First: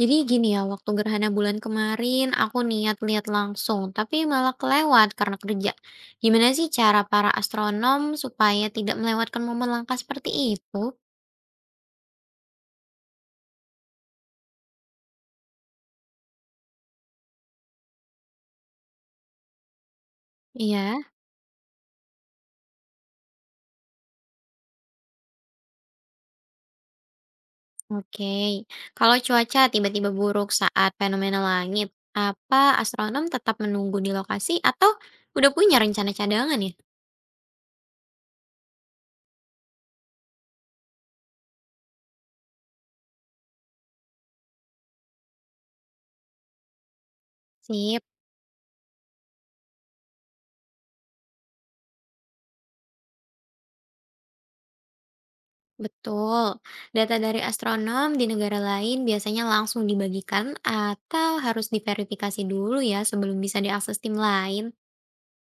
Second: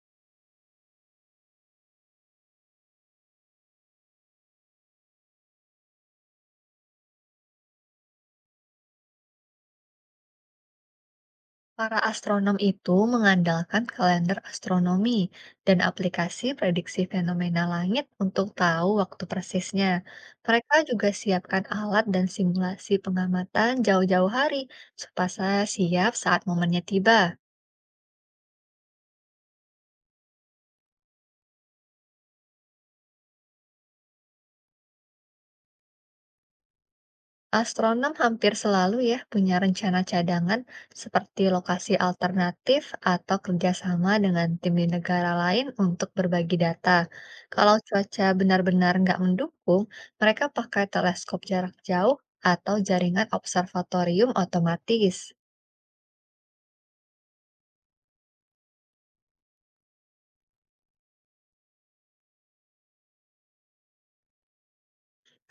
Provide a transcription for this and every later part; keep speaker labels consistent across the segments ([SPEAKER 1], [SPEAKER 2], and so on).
[SPEAKER 1] Jadi gini ya, waktu gerhana bulan kemarin aku niat lihat langsung, tapi malah kelewat karena kerja. Gimana sih cara para astronom supaya tidak melewatkan momen langka seperti itu?
[SPEAKER 2] Para astronom itu mengandalkan kalender astronomi dan aplikasi prediksi fenomena langit untuk tahu waktu persisnya. Mereka
[SPEAKER 1] Iya,
[SPEAKER 2] juga siapkan alat dan simulasi pengamatan jauh-jauh hari supaya siap saat momennya tiba.
[SPEAKER 1] oke. Kalau cuaca tiba-tiba buruk saat fenomena langit, apa astronom tetap menunggu di lokasi atau udah punya rencana cadangan ya?
[SPEAKER 2] Astronom hampir selalu ya punya rencana cadangan seperti lokasi alternatif atau kerjasama dengan tim di negara lain untuk berbagi data. Kalau
[SPEAKER 1] Sip.
[SPEAKER 2] cuaca benar-benar nggak mendukung, mereka pakai teleskop jarak jauh atau jaringan observatorium otomatis.
[SPEAKER 1] Betul. Data dari astronom di negara lain biasanya langsung dibagikan atau harus diverifikasi dulu ya sebelum bisa diakses tim lain.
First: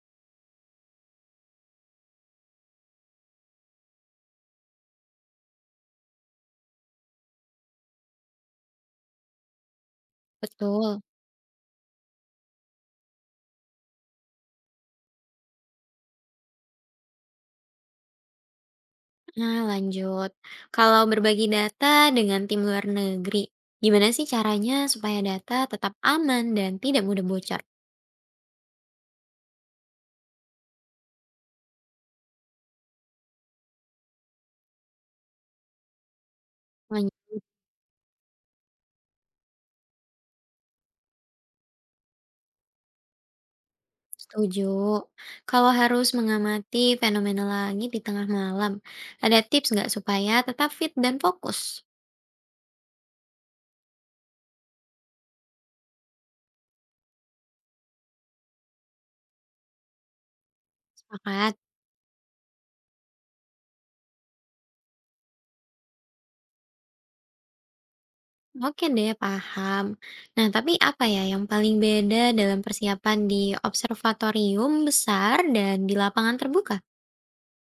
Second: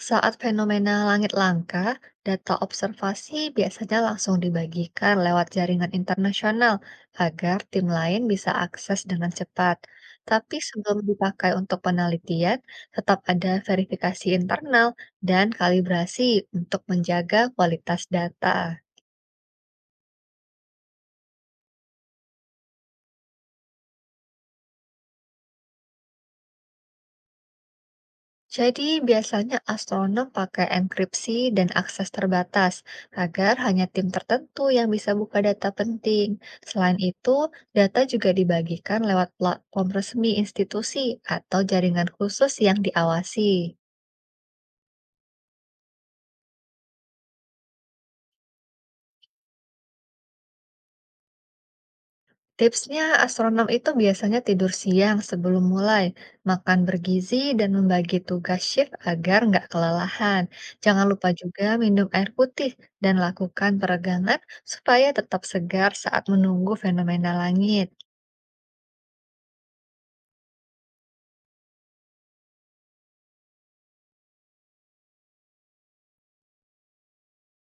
[SPEAKER 2] Saat fenomena langit langka, data observasi biasanya langsung dibagikan lewat jaringan internasional agar tim lain bisa akses dengan cepat. Tapi sebelum
[SPEAKER 1] Betul.
[SPEAKER 2] dipakai untuk penelitian, tetap ada verifikasi internal dan kalibrasi untuk menjaga kualitas data.
[SPEAKER 1] Nah, lanjut. Kalau berbagi data dengan tim luar negeri, gimana sih caranya supaya data tetap aman dan tidak mudah bocor?
[SPEAKER 2] Jadi, biasanya astronom pakai enkripsi dan akses terbatas agar hanya tim tertentu yang bisa buka data penting. Selain
[SPEAKER 1] Lanjut.
[SPEAKER 2] itu, data juga dibagikan lewat platform resmi institusi atau jaringan khusus yang diawasi.
[SPEAKER 1] Setuju. Kalau harus mengamati fenomena langit di tengah malam, ada tips nggak supaya tetap fit dan fokus?
[SPEAKER 2] Tipsnya, astronom itu biasanya tidur siang sebelum mulai, makan bergizi, dan membagi tugas shift agar nggak kelelahan. Jangan lupa
[SPEAKER 1] Sepakat.
[SPEAKER 2] juga minum air putih dan lakukan peregangan supaya tetap segar saat menunggu fenomena langit.
[SPEAKER 1] Oke deh, paham. Nah, tapi apa ya yang paling beda dalam persiapan di observatorium besar dan di lapangan terbuka?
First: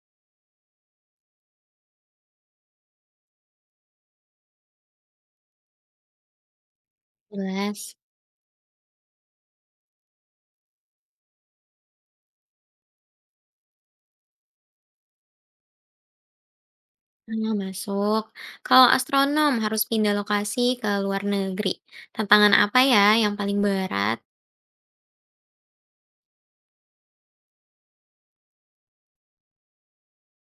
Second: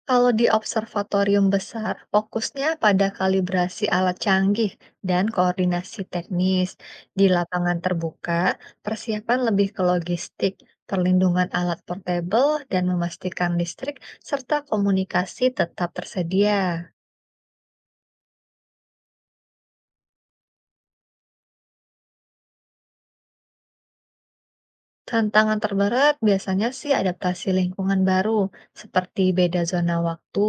[SPEAKER 2] Kalau di observatorium besar, fokusnya pada kalibrasi alat canggih dan koordinasi teknis. Di lapangan
[SPEAKER 1] Jelas.
[SPEAKER 2] terbuka, persiapan lebih ke logistik, perlindungan alat portable, dan memastikan listrik serta komunikasi tetap tersedia.
[SPEAKER 1] Nah, masuk. Kalau astronom harus pindah lokasi ke luar negeri, tantangan apa ya yang paling berat?
[SPEAKER 2] Tantangan terberat biasanya sih adaptasi lingkungan baru, seperti beda zona waktu,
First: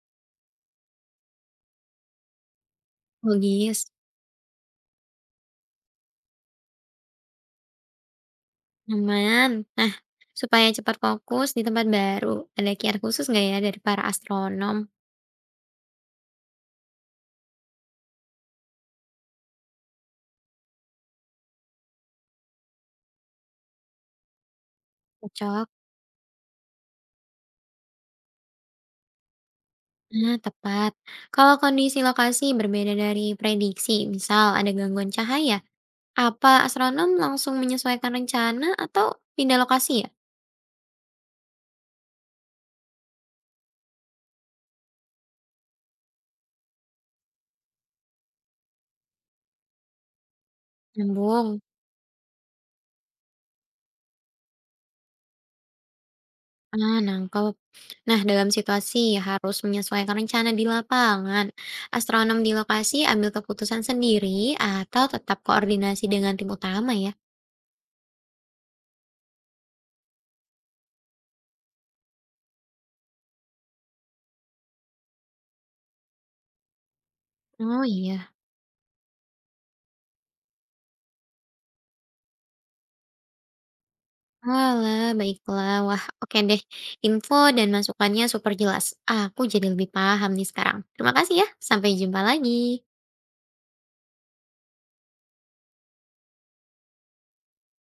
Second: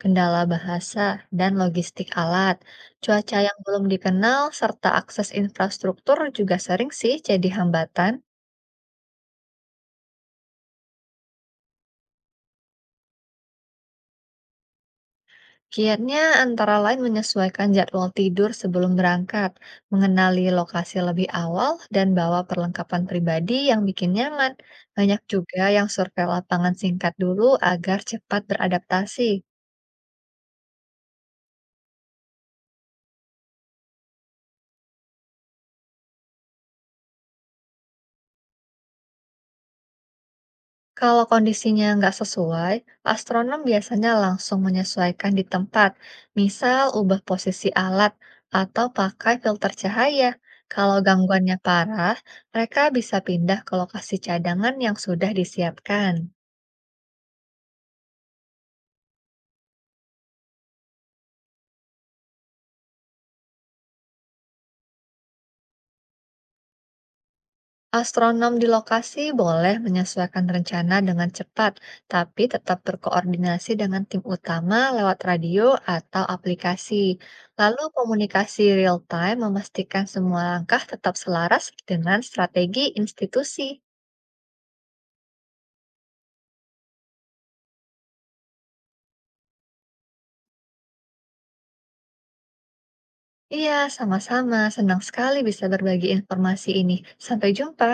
[SPEAKER 2] kendala bahasa, dan logistik alat. Cuaca yang
[SPEAKER 1] Logis.
[SPEAKER 2] belum dikenal serta akses infrastruktur juga sering sih jadi hambatan.
[SPEAKER 1] Aman. Nah, supaya cepat fokus di tempat baru, ada kiat khusus nggak ya dari para astronom?
[SPEAKER 2] Kiatnya antara lain menyesuaikan jadwal tidur sebelum berangkat, mengenali lokasi lebih awal, dan bawa perlengkapan pribadi yang bikin nyaman. Banyak juga
[SPEAKER 1] Cocok.
[SPEAKER 2] yang survei lapangan singkat dulu agar cepat beradaptasi.
[SPEAKER 1] Nah, tepat. Kalau kondisi lokasi berbeda dari prediksi, misal ada gangguan cahaya, apa astronom langsung menyesuaikan rencana atau pindah lokasi ya?
[SPEAKER 2] Kalau kondisinya nggak sesuai, astronom biasanya langsung menyesuaikan di tempat, misal ubah posisi alat atau pakai filter cahaya. Kalau
[SPEAKER 1] Nyambung.
[SPEAKER 2] gangguannya parah, mereka bisa pindah ke lokasi cadangan yang sudah disiapkan.
[SPEAKER 1] Ah, nangkep. Nah, dalam situasi harus menyesuaikan rencana di lapangan, astronom di lokasi ambil keputusan sendiri atau tetap koordinasi dengan tim utama ya?
[SPEAKER 2] Astronom di lokasi boleh menyesuaikan rencana dengan cepat, tapi tetap berkoordinasi dengan tim utama lewat radio atau aplikasi. Lalu
[SPEAKER 1] Oh iya.
[SPEAKER 2] komunikasi real time memastikan semua langkah tetap selaras dengan strategi institusi.
[SPEAKER 1] Walah, baiklah. Wah, oke deh. Info dan masukannya super jelas. Aku jadi lebih paham nih sekarang. Terima kasih ya. Sampai jumpa lagi.
[SPEAKER 2] Iya, sama-sama. Senang sekali bisa berbagi informasi ini. Sampai jumpa.